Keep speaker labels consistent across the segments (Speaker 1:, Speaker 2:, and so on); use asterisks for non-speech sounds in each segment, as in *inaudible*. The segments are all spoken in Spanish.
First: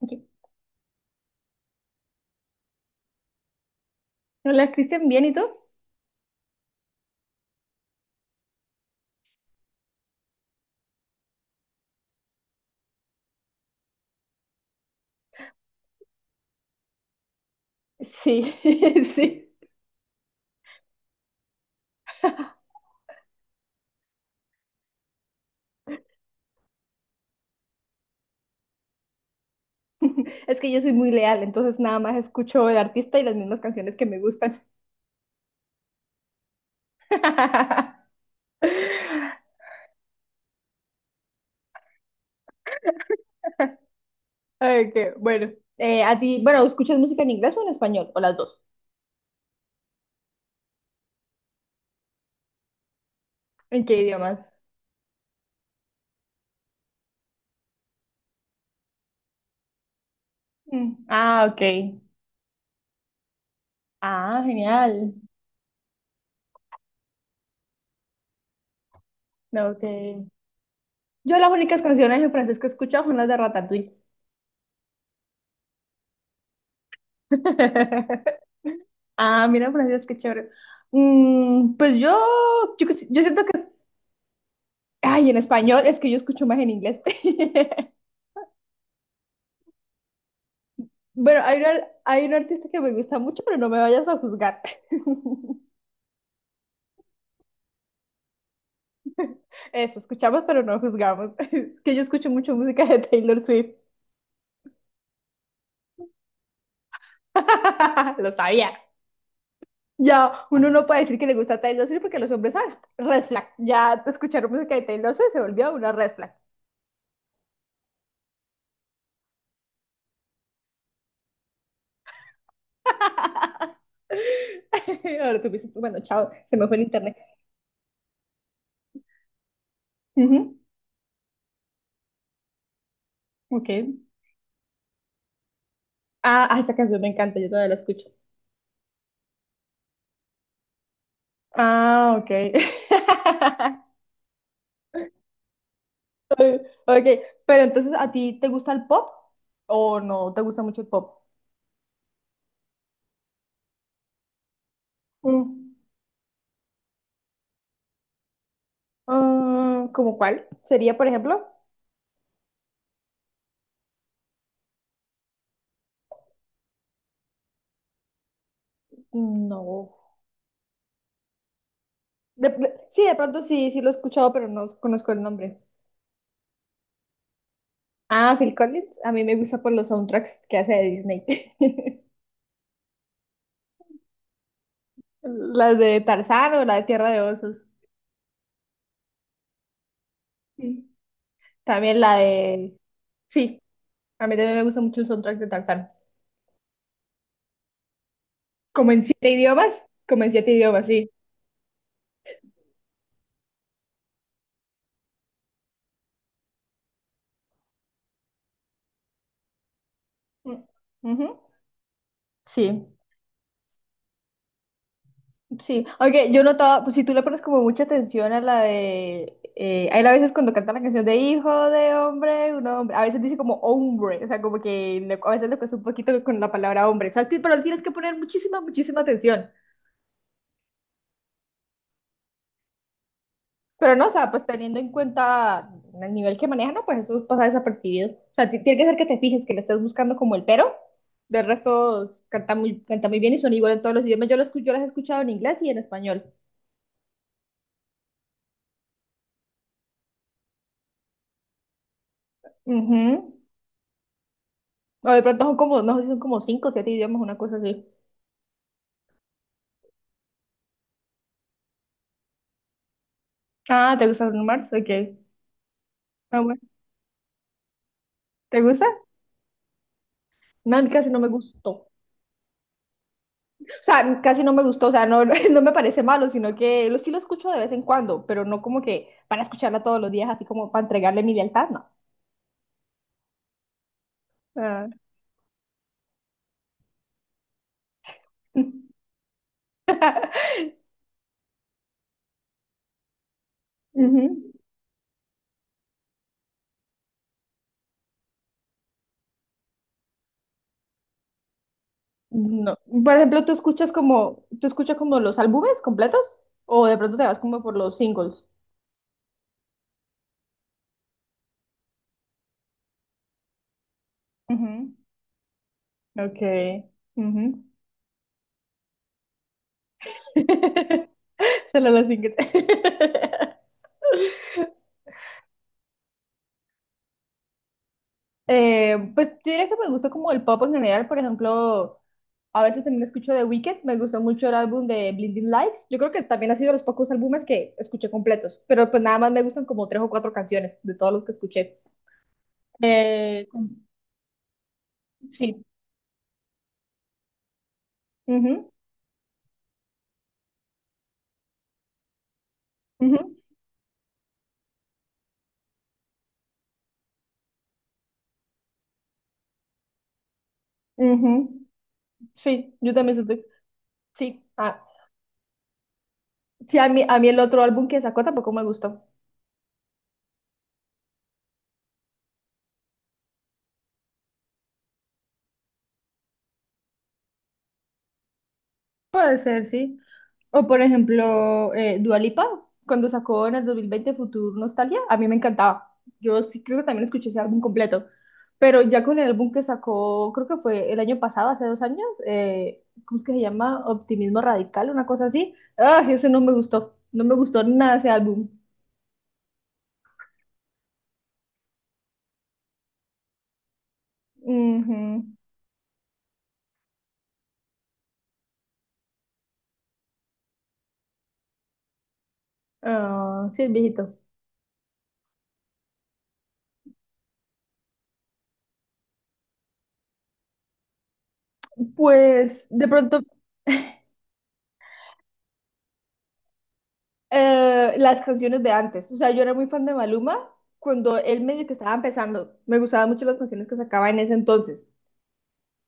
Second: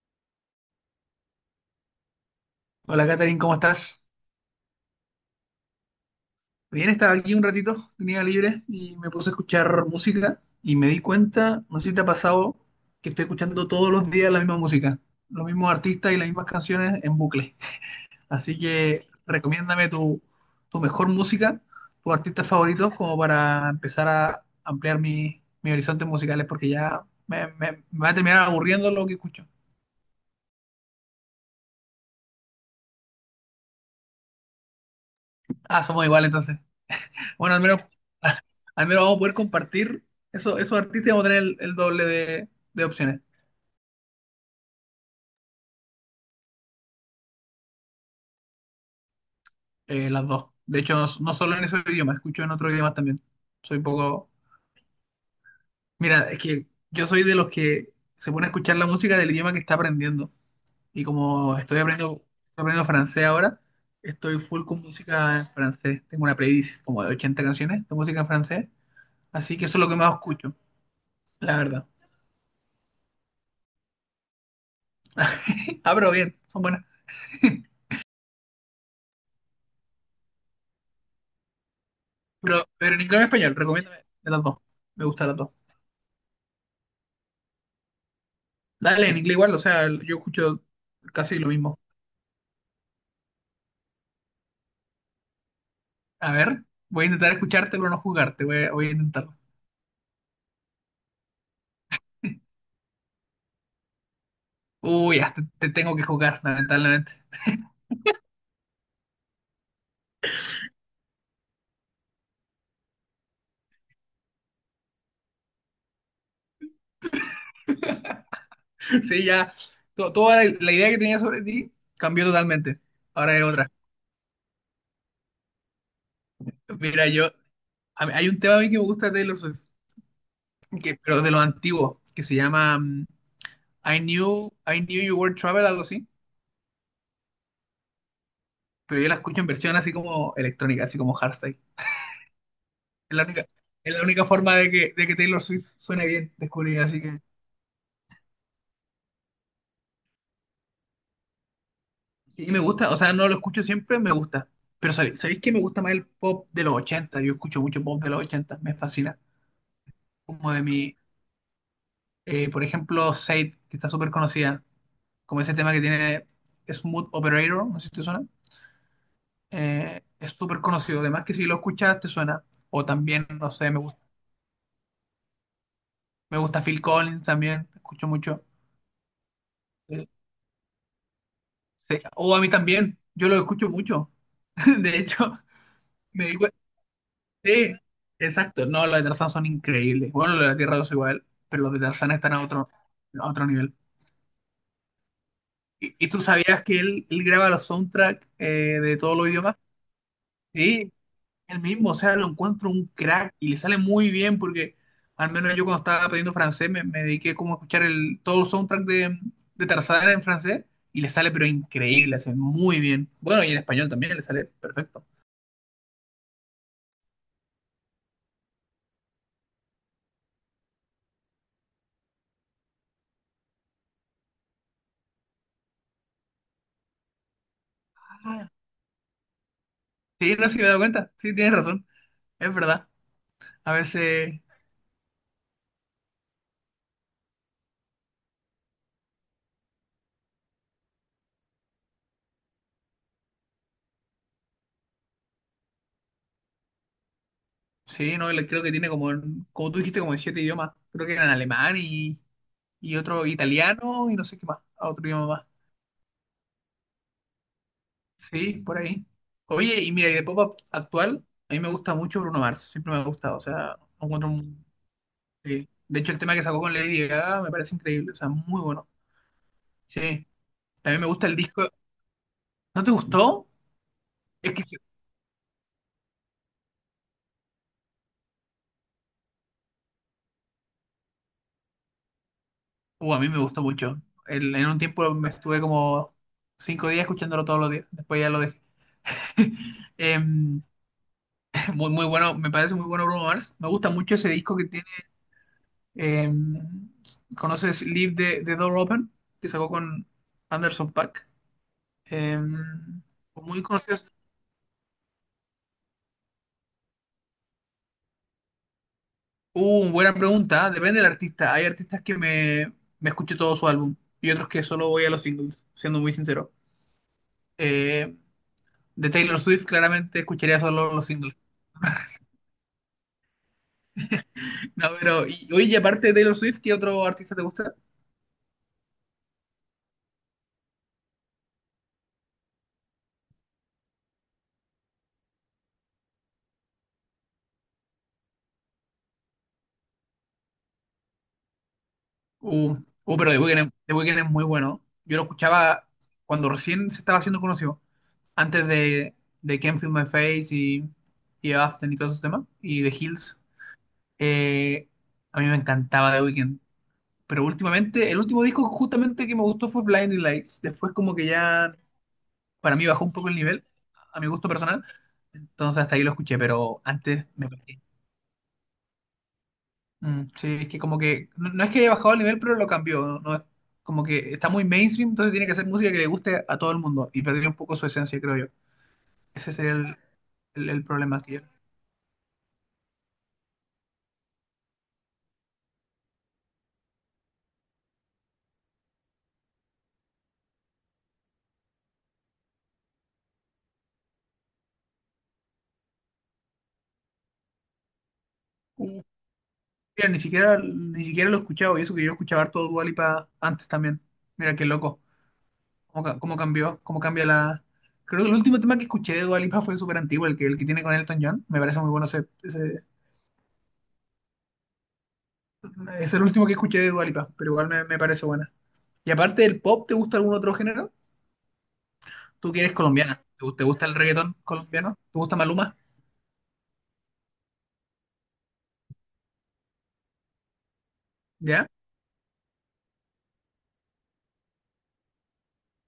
Speaker 1: Ok.
Speaker 2: Hola, Katherine, ¿cómo estás?
Speaker 1: Hola, Cristian, ¿bien y tú?
Speaker 2: Bien, estaba aquí un ratito, tenía libre y me puse a escuchar música y me di cuenta, no sé si te ha pasado, que estoy escuchando todos los días la misma música, los mismos artistas y las mismas canciones en bucle. *laughs*
Speaker 1: Sí,
Speaker 2: Así que
Speaker 1: *laughs* sí.
Speaker 2: recomiéndame tu mejor música, tus artistas favoritos, como para empezar a ampliar mis horizontes musicales, porque ya me va a terminar aburriendo lo que escucho.
Speaker 1: Es que yo soy muy leal, entonces nada más escucho el artista y las mismas canciones que me gustan.
Speaker 2: Ah, somos iguales entonces. Bueno, al menos
Speaker 1: *laughs*
Speaker 2: Al menos vamos a poder compartir esos artistas y vamos a tener el doble de opciones.
Speaker 1: Ok, bueno. A ti, bueno, ¿escuchas música en inglés o en español? ¿O las dos?
Speaker 2: Las dos. De hecho, no, no solo en ese idioma, escucho en otros idiomas también. Soy un
Speaker 1: ¿En qué
Speaker 2: poco...
Speaker 1: idiomas?
Speaker 2: Mira, es que yo soy de los que se pone a escuchar la música del idioma que está aprendiendo.
Speaker 1: Mm,
Speaker 2: Y
Speaker 1: ah,
Speaker 2: como
Speaker 1: ok.
Speaker 2: estoy aprendiendo, Estoy aprendiendo francés ahora, estoy
Speaker 1: Ah,
Speaker 2: full con
Speaker 1: genial.
Speaker 2: música en francés. Tengo una playlist como de 80 canciones de música en francés. Así que
Speaker 1: No,
Speaker 2: eso
Speaker 1: ok.
Speaker 2: es lo que más escucho,
Speaker 1: Yo las
Speaker 2: la
Speaker 1: únicas
Speaker 2: verdad.
Speaker 1: canciones en francés que he escuchado son las de Ratatouille.
Speaker 2: *laughs* Ah, pero bien, son buenas. *laughs*
Speaker 1: *laughs* Ah, mira, Francisco, qué chévere. Mm, pues yo,
Speaker 2: Pero,
Speaker 1: yo,
Speaker 2: pero en inglés
Speaker 1: yo
Speaker 2: y
Speaker 1: siento que...
Speaker 2: español, recomiéndame de las dos. Me gustan
Speaker 1: Ay, en
Speaker 2: las dos.
Speaker 1: español, es que yo escucho más en inglés. *laughs*
Speaker 2: Dale, en inglés igual, o sea, yo escucho casi
Speaker 1: Bueno,
Speaker 2: lo
Speaker 1: hay un,
Speaker 2: mismo.
Speaker 1: hay un artista que me gusta mucho, pero no me vayas a juzgar. *laughs*
Speaker 2: A ver, voy a intentar escucharte pero no jugarte, voy a intentarlo.
Speaker 1: Eso, escuchamos, pero no juzgamos. *laughs* Es que yo escucho mucho música de Taylor Swift.
Speaker 2: Uy, ya, te tengo que jugar, lamentablemente. *laughs*
Speaker 1: *laughs* Lo sabía. Ya, uno no puede decir que le gusta Taylor Swift porque los hombres, ¿sabes? Red flag. Ya escucharon música de Taylor Swift se volvió una red flag.
Speaker 2: Sí, ya, toda la idea que tenía sobre ti cambió totalmente. Ahora es otra.
Speaker 1: *laughs* Ahora tú dices, bueno, chao, se me fue el
Speaker 2: Mira,
Speaker 1: internet.
Speaker 2: hay un tema a mí que me gusta de Taylor Swift,
Speaker 1: Ujú,
Speaker 2: que, pero de los antiguos, que se llama
Speaker 1: ok.
Speaker 2: I Knew You Were Trouble, algo así,
Speaker 1: Ah, ah, esa canción me encanta, yo todavía la escucho.
Speaker 2: pero yo la escucho en versión así como electrónica, así como hardstyle.
Speaker 1: Ah, ok.
Speaker 2: Es la única, es
Speaker 1: *laughs*
Speaker 2: la única forma de que Taylor Swift suene bien, descubrí, así
Speaker 1: Ok,
Speaker 2: que...
Speaker 1: pero entonces, ¿a ti te gusta el pop o no te gusta mucho el pop?
Speaker 2: Sí, me gusta, o sea, no lo escucho siempre, me gusta. Pero ¿sabéis que me
Speaker 1: Mm,
Speaker 2: gusta más el pop de los 80? Yo escucho mucho pop de los 80, me fascina.
Speaker 1: ah, ¿cómo cuál?
Speaker 2: Como de
Speaker 1: ¿Sería,
Speaker 2: mi,
Speaker 1: por ejemplo?
Speaker 2: por ejemplo, Sade, que está súper conocida, como ese tema que tiene Smooth Operator, no sé si te suena.
Speaker 1: No.
Speaker 2: Es súper conocido, además que si lo escuchas te suena. O
Speaker 1: Sí, de
Speaker 2: también,
Speaker 1: pronto
Speaker 2: no
Speaker 1: sí,
Speaker 2: sé,
Speaker 1: sí lo he escuchado, pero no conozco el nombre.
Speaker 2: me gusta Phil Collins también, escucho
Speaker 1: Ah,
Speaker 2: mucho.
Speaker 1: Phil Collins. A mí me gusta por los
Speaker 2: Eh,
Speaker 1: soundtracks que hace de Disney.
Speaker 2: sí,
Speaker 1: *laughs*
Speaker 2: o a mí también, yo lo escucho mucho. *laughs* De hecho,
Speaker 1: Las de
Speaker 2: me, di cu-
Speaker 1: Tarzán o la de Tierra de Osos.
Speaker 2: sí, exacto. No, los de Tarzán son increíbles. Bueno, los de la Tierra 2
Speaker 1: Sí.
Speaker 2: igual, pero los de
Speaker 1: También
Speaker 2: Tarzán
Speaker 1: la
Speaker 2: están a
Speaker 1: de...
Speaker 2: a otro
Speaker 1: Sí,
Speaker 2: nivel.
Speaker 1: a mí también me gusta mucho el soundtrack de Tarzán.
Speaker 2: ¿Y tú sabías que él graba los soundtracks,
Speaker 1: Como
Speaker 2: de
Speaker 1: en
Speaker 2: todos los
Speaker 1: siete
Speaker 2: idiomas?
Speaker 1: idiomas, como en siete idiomas,
Speaker 2: Sí,
Speaker 1: sí.
Speaker 2: él mismo, o sea, lo encuentro un crack y le sale muy bien porque al menos yo cuando estaba aprendiendo francés me dediqué como a escuchar todo el soundtrack de Tarzán en
Speaker 1: Mm,
Speaker 2: francés y le
Speaker 1: ujú,
Speaker 2: sale pero increíble, hace muy
Speaker 1: sí,
Speaker 2: bien. Bueno, y en español también le sale perfecto.
Speaker 1: sí. Aunque yo notaba, pues si tú le pones como mucha atención a la de... a él a veces cuando canta la canción de hijo de hombre, un hombre, a veces dice como hombre, o sea, como que a veces le cuesta un poquito con la palabra hombre, o sea, pero tienes que poner
Speaker 2: Ah,
Speaker 1: muchísima, muchísima atención.
Speaker 2: sí, no sé si me he dado cuenta, sí, tienes razón, es verdad. A
Speaker 1: Pero no, o sea,
Speaker 2: veces...
Speaker 1: pues teniendo en cuenta el nivel que maneja, no, pues eso pasa desapercibido. O sea, tiene que ser que te fijes, que le estés buscando como el pero. Del resto canta muy bien y son igual en todos los idiomas. Yo las he escuchado en inglés y en español.
Speaker 2: Sí, no, creo que tiene como tú dijiste, como en siete idiomas. Creo que eran alemán y otro
Speaker 1: Ujú.
Speaker 2: italiano y no sé qué más, otro
Speaker 1: O de
Speaker 2: idioma
Speaker 1: pronto
Speaker 2: más.
Speaker 1: son como, no sé, si son como cinco o siete idiomas, una cosa así.
Speaker 2: Sí, por ahí. Oye, y mira, y de pop up actual, a mí me gusta mucho Bruno Mars, siempre me ha gustado, o sea,
Speaker 1: Ah, ¿te gusta Bruno Mars? Ok.
Speaker 2: sí. De hecho, el tema
Speaker 1: Ah,
Speaker 2: que
Speaker 1: bueno.
Speaker 2: sacó con Lady Gaga me parece increíble, o sea,
Speaker 1: ¿Te
Speaker 2: muy
Speaker 1: gusta?
Speaker 2: bueno. Sí,
Speaker 1: No, a mí
Speaker 2: también me
Speaker 1: casi no me
Speaker 2: gusta el disco.
Speaker 1: gustó. O
Speaker 2: ¿No te gustó?
Speaker 1: sea, casi no
Speaker 2: Es
Speaker 1: me
Speaker 2: que sí.
Speaker 1: gustó, o sea, no, *laughs* no me parece malo, sino que sí lo escucho de vez en cuando, pero no como que para escucharla todos los días, así como para entregarle mi lealtad, no.
Speaker 2: A mí me gustó mucho. En un
Speaker 1: Ah.
Speaker 2: tiempo me estuve como 5 días escuchándolo todos los días, después ya lo dejé.
Speaker 1: *laughs*
Speaker 2: *laughs* Em, Muy, muy bueno, me parece muy bueno Bruno Mars. Me gusta mucho ese
Speaker 1: Ujú.
Speaker 2: disco que tiene. eh, ¿Conoces Leave the Door Open? Que sacó con Anderson Paak. Eh,
Speaker 1: No. Por ejemplo, ¿tú
Speaker 2: Muy
Speaker 1: escuchas
Speaker 2: conocidos.
Speaker 1: como, tú escuchas como los álbumes completos? ¿O de pronto te vas como por los singles?
Speaker 2: Buena pregunta. ¿Ah? Depende del artista. Hay artistas que me escucho todo su álbum y otros que solo
Speaker 1: Ujú.
Speaker 2: voy a los singles, siendo muy
Speaker 1: Ok.
Speaker 2: sincero.
Speaker 1: Ujú.
Speaker 2: Eh, de Taylor Swift, claramente escucharía solo los singles. *laughs*
Speaker 1: *laughs* Solo los singles. *laughs*
Speaker 2: No, pero, y, oye, y aparte de Taylor Swift, ¿qué otro artista te gusta?
Speaker 1: Pues yo diría que me gusta como el pop en general, por ejemplo, a veces también escucho The Weeknd, me gustó mucho el álbum de Blinding Lights, yo creo que también ha sido de los pocos álbumes que escuché completos, pero pues nada más me gustan como tres o cuatro canciones de todos los que escuché.
Speaker 2: Uh, pero The
Speaker 1: Eh,
Speaker 2: Weeknd,
Speaker 1: con-
Speaker 2: The Weeknd es muy bueno. Yo lo
Speaker 1: sí,
Speaker 2: escuchaba cuando recién se estaba haciendo conocido, antes
Speaker 1: ujú,
Speaker 2: de Can't Feel My Face, y After y todos esos temas, y The
Speaker 1: ujú,
Speaker 2: Hills. Eh, a mí me encantaba The Weeknd. Pero últimamente, el último disco justamente que me gustó fue Blinding Lights. Después como que
Speaker 1: ujú.
Speaker 2: ya
Speaker 1: Sí,
Speaker 2: para mí
Speaker 1: yo
Speaker 2: bajó un
Speaker 1: también
Speaker 2: poco el
Speaker 1: siento...
Speaker 2: nivel, a mi
Speaker 1: Sí,
Speaker 2: gusto
Speaker 1: ah,
Speaker 2: personal. Entonces hasta ahí lo escuché,
Speaker 1: sí,
Speaker 2: pero
Speaker 1: a mí, a
Speaker 2: antes
Speaker 1: mí el
Speaker 2: me
Speaker 1: otro
Speaker 2: parecía...
Speaker 1: álbum que sacó tampoco me gustó.
Speaker 2: Mm, sí, es que como que no, no es que haya bajado el nivel, pero lo cambió. No, como que está muy mainstream, entonces tiene que hacer música que le guste a todo el mundo y perdió un poco su esencia, creo yo.
Speaker 1: Puede
Speaker 2: Ese
Speaker 1: ser,
Speaker 2: sería
Speaker 1: sí. O por
Speaker 2: el problema que yo.
Speaker 1: ejemplo, Dua Lipa, cuando sacó en el 2020 Futur Nostalgia, a mí me encantaba. Yo sí creo que también escuché ese álbum completo. Pero ya con el álbum que sacó, creo que fue el año pasado, hace 2 años, ¿cómo es que se llama? Optimismo Radical, una cosa así. Ah, ese no me gustó. No me gustó nada ese álbum.
Speaker 2: Sí. Mira, ni siquiera lo he escuchado y eso que yo escuchaba todo Dua Lipa antes también. Mira qué loco.
Speaker 1: Ujú.
Speaker 2: Cómo cambió, cómo cambia la. Creo que el último tema que escuché de Dua Lipa fue súper antiguo, el que tiene con Elton John. Me parece muy bueno
Speaker 1: Ah, sí, el viejito.
Speaker 2: es el último que escuché de Dua Lipa, pero igual me parece buena. Y aparte del pop, ¿te gusta algún otro género? Tú que
Speaker 1: Pues
Speaker 2: eres
Speaker 1: de pronto
Speaker 2: colombiana, ¿te gusta el reggaetón colombiano? ¿Te gusta Maluma?
Speaker 1: las canciones de antes. O sea, yo era muy fan de Maluma cuando él medio
Speaker 2: ¿Ya?
Speaker 1: que estaba empezando. Me gustaban mucho las canciones que sacaba en ese entonces.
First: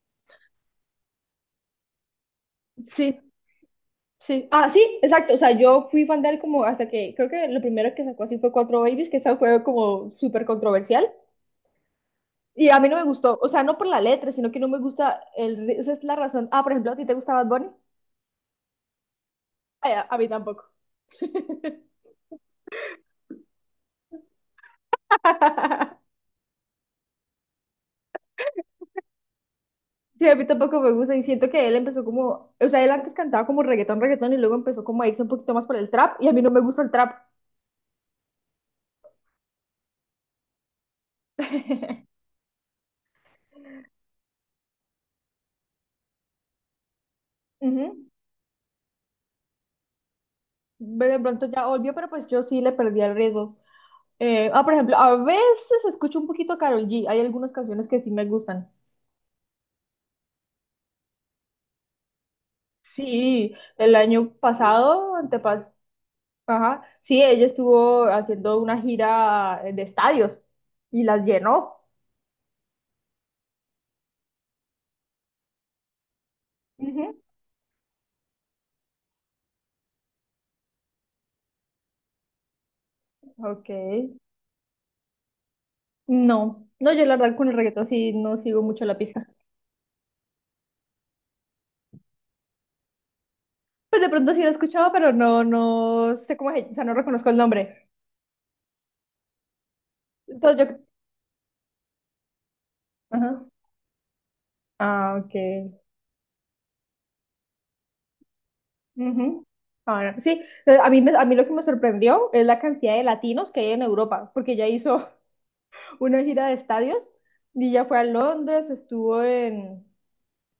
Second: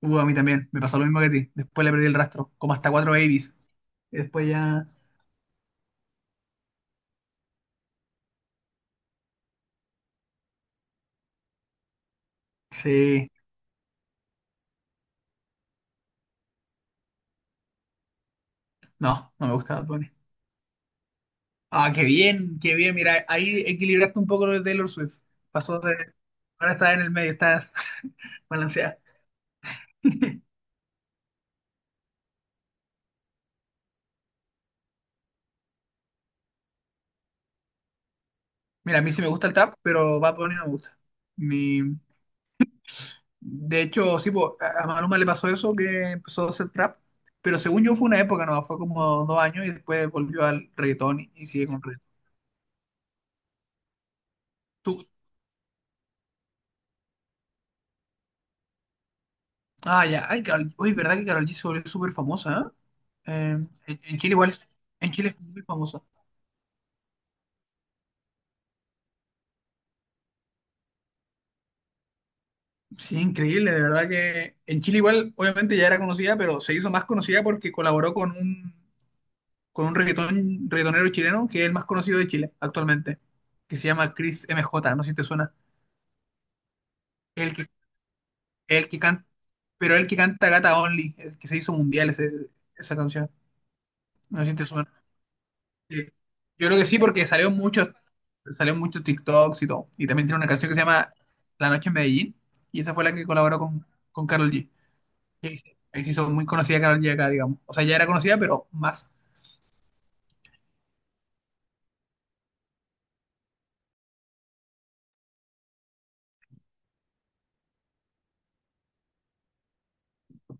Speaker 2: A mí también, me pasó lo mismo que a ti. Después le perdí el rastro, como hasta cuatro
Speaker 1: Sí,
Speaker 2: babies. Y
Speaker 1: sí.
Speaker 2: después
Speaker 1: Ah, sí,
Speaker 2: ya,
Speaker 1: exacto. O sea, yo fui fan de él como hasta que creo que lo primero que sacó así fue Cuatro Babies, que esa fue como súper controversial. Y a mí no me
Speaker 2: sí,
Speaker 1: gustó. O sea, no por la letra, sino que no me gusta el... Esa es la razón. Ah, por ejemplo, ¿a ti te gustaba Bad Bunny?
Speaker 2: no, no me gusta Bad
Speaker 1: Ay, a
Speaker 2: Bunny.
Speaker 1: a mí tampoco.
Speaker 2: Ah, qué bien, mira, ahí equilibraste un poco lo de Taylor Swift. Pasó de,
Speaker 1: *laughs*
Speaker 2: ahora estás en el medio, estás *laughs* balanceada.
Speaker 1: Sí, a mí
Speaker 2: *laughs*
Speaker 1: tampoco me gusta y siento que él empezó como, o sea, él antes cantaba como reggaetón, reggaetón y luego empezó como a irse un poquito más por el trap y a mí no me gusta el trap.
Speaker 2: Mira, a mí sí me gusta el trap, pero Bad Bunny no me gusta. Mi,
Speaker 1: *laughs*
Speaker 2: De hecho, sí, po, a Maluma le pasó eso, que empezó a hacer trap, pero según yo fue
Speaker 1: Ujú.
Speaker 2: una época, no, fue como 2 años y después volvió al
Speaker 1: Ve, de
Speaker 2: reggaetón
Speaker 1: pronto
Speaker 2: y
Speaker 1: ya
Speaker 2: sigue con
Speaker 1: volvió,
Speaker 2: reggaetón.
Speaker 1: pero pues yo sí le perdí el ritmo. Ah, por ejemplo,
Speaker 2: Tú,
Speaker 1: a veces escucho un poquito a Karol G. Hay algunas canciones que sí me gustan.
Speaker 2: ya, ay, Karol, uy, ¿verdad que Karol G se volvió súper famosa?
Speaker 1: Sí,
Speaker 2: ¿Eh?
Speaker 1: el
Speaker 2: En
Speaker 1: año
Speaker 2: Chile igual, en
Speaker 1: pasado,
Speaker 2: Chile es muy famosa.
Speaker 1: ajá, sí, ella estuvo haciendo una gira de estadios y las llenó.
Speaker 2: Sí, increíble, de verdad que en Chile igual, obviamente ya era conocida, pero se hizo más
Speaker 1: Ujú.
Speaker 2: conocida porque colaboró con un reggaetonero chileno que es el más conocido de Chile actualmente,
Speaker 1: Ok.
Speaker 2: que se llama Chris M J, no sé si te suena.
Speaker 1: No, no, yo la verdad con
Speaker 2: El
Speaker 1: el reggaetón sí no sigo mucho
Speaker 2: El
Speaker 1: la
Speaker 2: que canta,
Speaker 1: pista.
Speaker 2: pero el que canta Gata Only, el que se hizo mundial esa canción.
Speaker 1: Pues de pronto
Speaker 2: No
Speaker 1: sí
Speaker 2: sé
Speaker 1: lo he
Speaker 2: si te
Speaker 1: escuchado,
Speaker 2: suena.
Speaker 1: pero no,
Speaker 2: Sí.
Speaker 1: no sé cómo
Speaker 2: Yo
Speaker 1: es, o
Speaker 2: creo
Speaker 1: sea,
Speaker 2: que
Speaker 1: no
Speaker 2: sí, porque
Speaker 1: reconozco el nombre.
Speaker 2: salió en muchos TikToks y todo. Y también tiene una
Speaker 1: Entonces
Speaker 2: canción que
Speaker 1: yo,
Speaker 2: se llama La Noche en Medellín. Y esa fue la que
Speaker 1: ajá,
Speaker 2: colaboró con Karol G.
Speaker 1: ah, ok.
Speaker 2: Y ahí se hizo muy conocida Karol G acá, digamos. O sea, ya era conocida, pero más.
Speaker 1: Ujú. Ah, no, sí, a mí lo que me sorprendió es la cantidad de latinos que hay en Europa, porque ella hizo *laughs* una gira de estadios y ya fue a Londres, estuvo en,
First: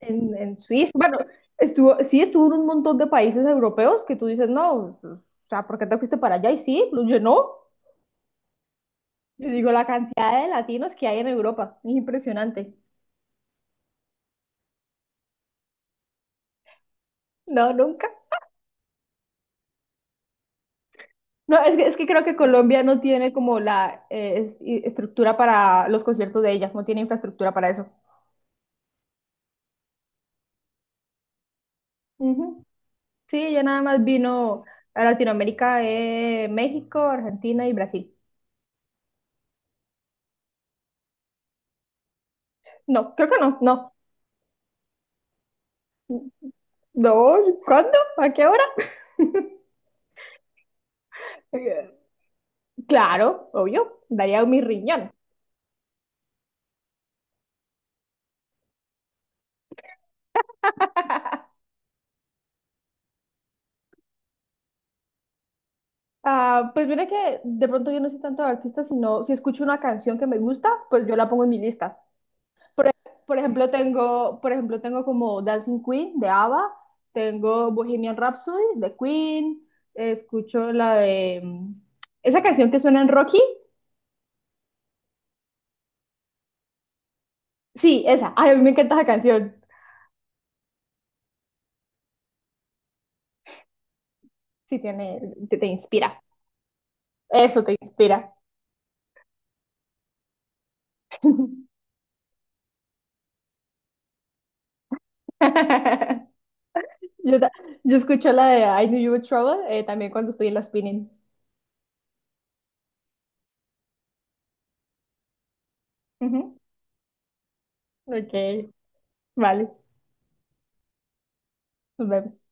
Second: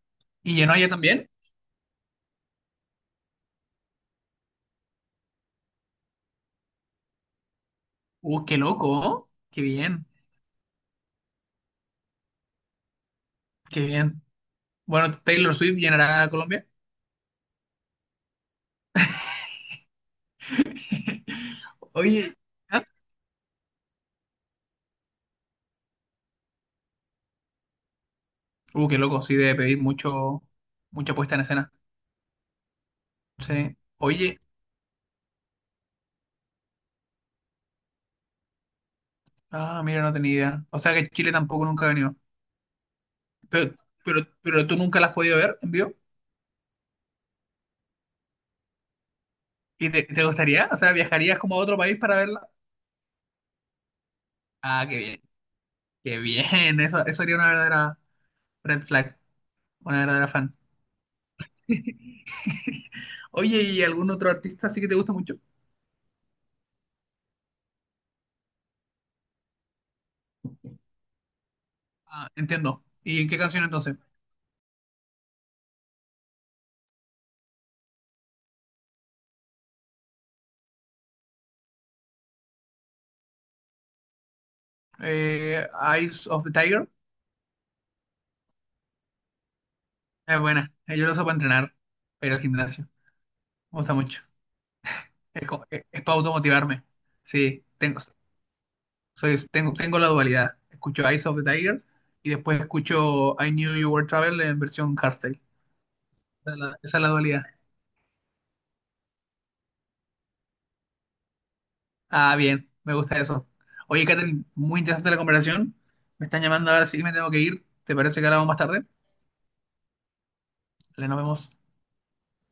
Speaker 1: en,
Speaker 2: Y
Speaker 1: en
Speaker 2: llenó ella
Speaker 1: Suiza, bueno,
Speaker 2: también.
Speaker 1: sí estuvo en un montón de países europeos que tú dices, no, o sea, ¿por qué te fuiste para allá? Y sí, pues, yo no,
Speaker 2: Qué loco, ¿oh?
Speaker 1: yo
Speaker 2: Qué
Speaker 1: digo, la
Speaker 2: bien,
Speaker 1: cantidad de latinos que hay en Europa, es impresionante.
Speaker 2: qué bien. Bueno, Taylor Swift llenará a Colombia.
Speaker 1: No, nunca. No, es que creo
Speaker 2: Oye,
Speaker 1: que Colombia
Speaker 2: ¿ah?
Speaker 1: no tiene como la estructura para los conciertos de ellas, no tiene infraestructura para eso.
Speaker 2: Qué loco, sí, debe pedir mucha puesta en escena.
Speaker 1: Ujú. Sí, ella
Speaker 2: Sí.
Speaker 1: nada más
Speaker 2: Oye,
Speaker 1: vino a Latinoamérica, México, Argentina y Brasil.
Speaker 2: mira, no tenía idea. O sea que Chile tampoco nunca ha venido.
Speaker 1: No, creo que no,
Speaker 2: Pero,
Speaker 1: no.
Speaker 2: pero tú nunca la has podido ver en vivo.
Speaker 1: No, ¿cuándo? ¿A qué hora? *laughs*
Speaker 2: ¿Y te gustaría? O sea, ¿viajarías como a otro
Speaker 1: Eh,
Speaker 2: país para verla?
Speaker 1: Claro, obvio, daría mi
Speaker 2: Ah, qué
Speaker 1: riñón.
Speaker 2: bien. Qué bien. *laughs* Eso sería una verdadera red flag. Una verdadera fan.
Speaker 1: *laughs*
Speaker 2: *laughs* Oye, ¿y algún otro artista así que te gusta mucho?
Speaker 1: Ah, pues mira que de pronto yo no soy tanto de artista, sino si escucho una canción que me gusta, pues yo la pongo en mi lista.
Speaker 2: Ah, entiendo. ¿Y en
Speaker 1: Por
Speaker 2: qué canción
Speaker 1: ejemplo,
Speaker 2: entonces?
Speaker 1: tengo como Dancing Queen de ABBA, tengo Bohemian Rhapsody de Queen, escucho la de esa canción que suena en Rocky.
Speaker 2: Eh, Eyes of the Tiger.
Speaker 1: Sí, esa. Ay, a mí me encanta esa canción.
Speaker 2: Es buena. Yo lo uso para entrenar, pero al gimnasio. Me gusta mucho.
Speaker 1: Sí, tiene, te, te
Speaker 2: Es, para
Speaker 1: inspira.
Speaker 2: automotivarme.
Speaker 1: Eso
Speaker 2: Sí,
Speaker 1: te
Speaker 2: tengo.
Speaker 1: inspira.
Speaker 2: Tengo, la dualidad. Escucho Eyes of the Tiger y después escucho I Knew You Were Trouble en versión hardstyle.
Speaker 1: *laughs*
Speaker 2: Esa es la
Speaker 1: Yo,
Speaker 2: dualidad.
Speaker 1: ta- yo escucho la de I Knew You Were Trouble también cuando estoy en la spinning.
Speaker 2: Ah, bien, me gusta eso. Oye, Karen, muy interesante la conversación. Me están
Speaker 1: Ujú.
Speaker 2: llamando ahora sí, me tengo que ir. ¿Te parece que
Speaker 1: Ok,
Speaker 2: hablamos más tarde?
Speaker 1: vale,
Speaker 2: Dale, nos vemos.
Speaker 1: nos vemos.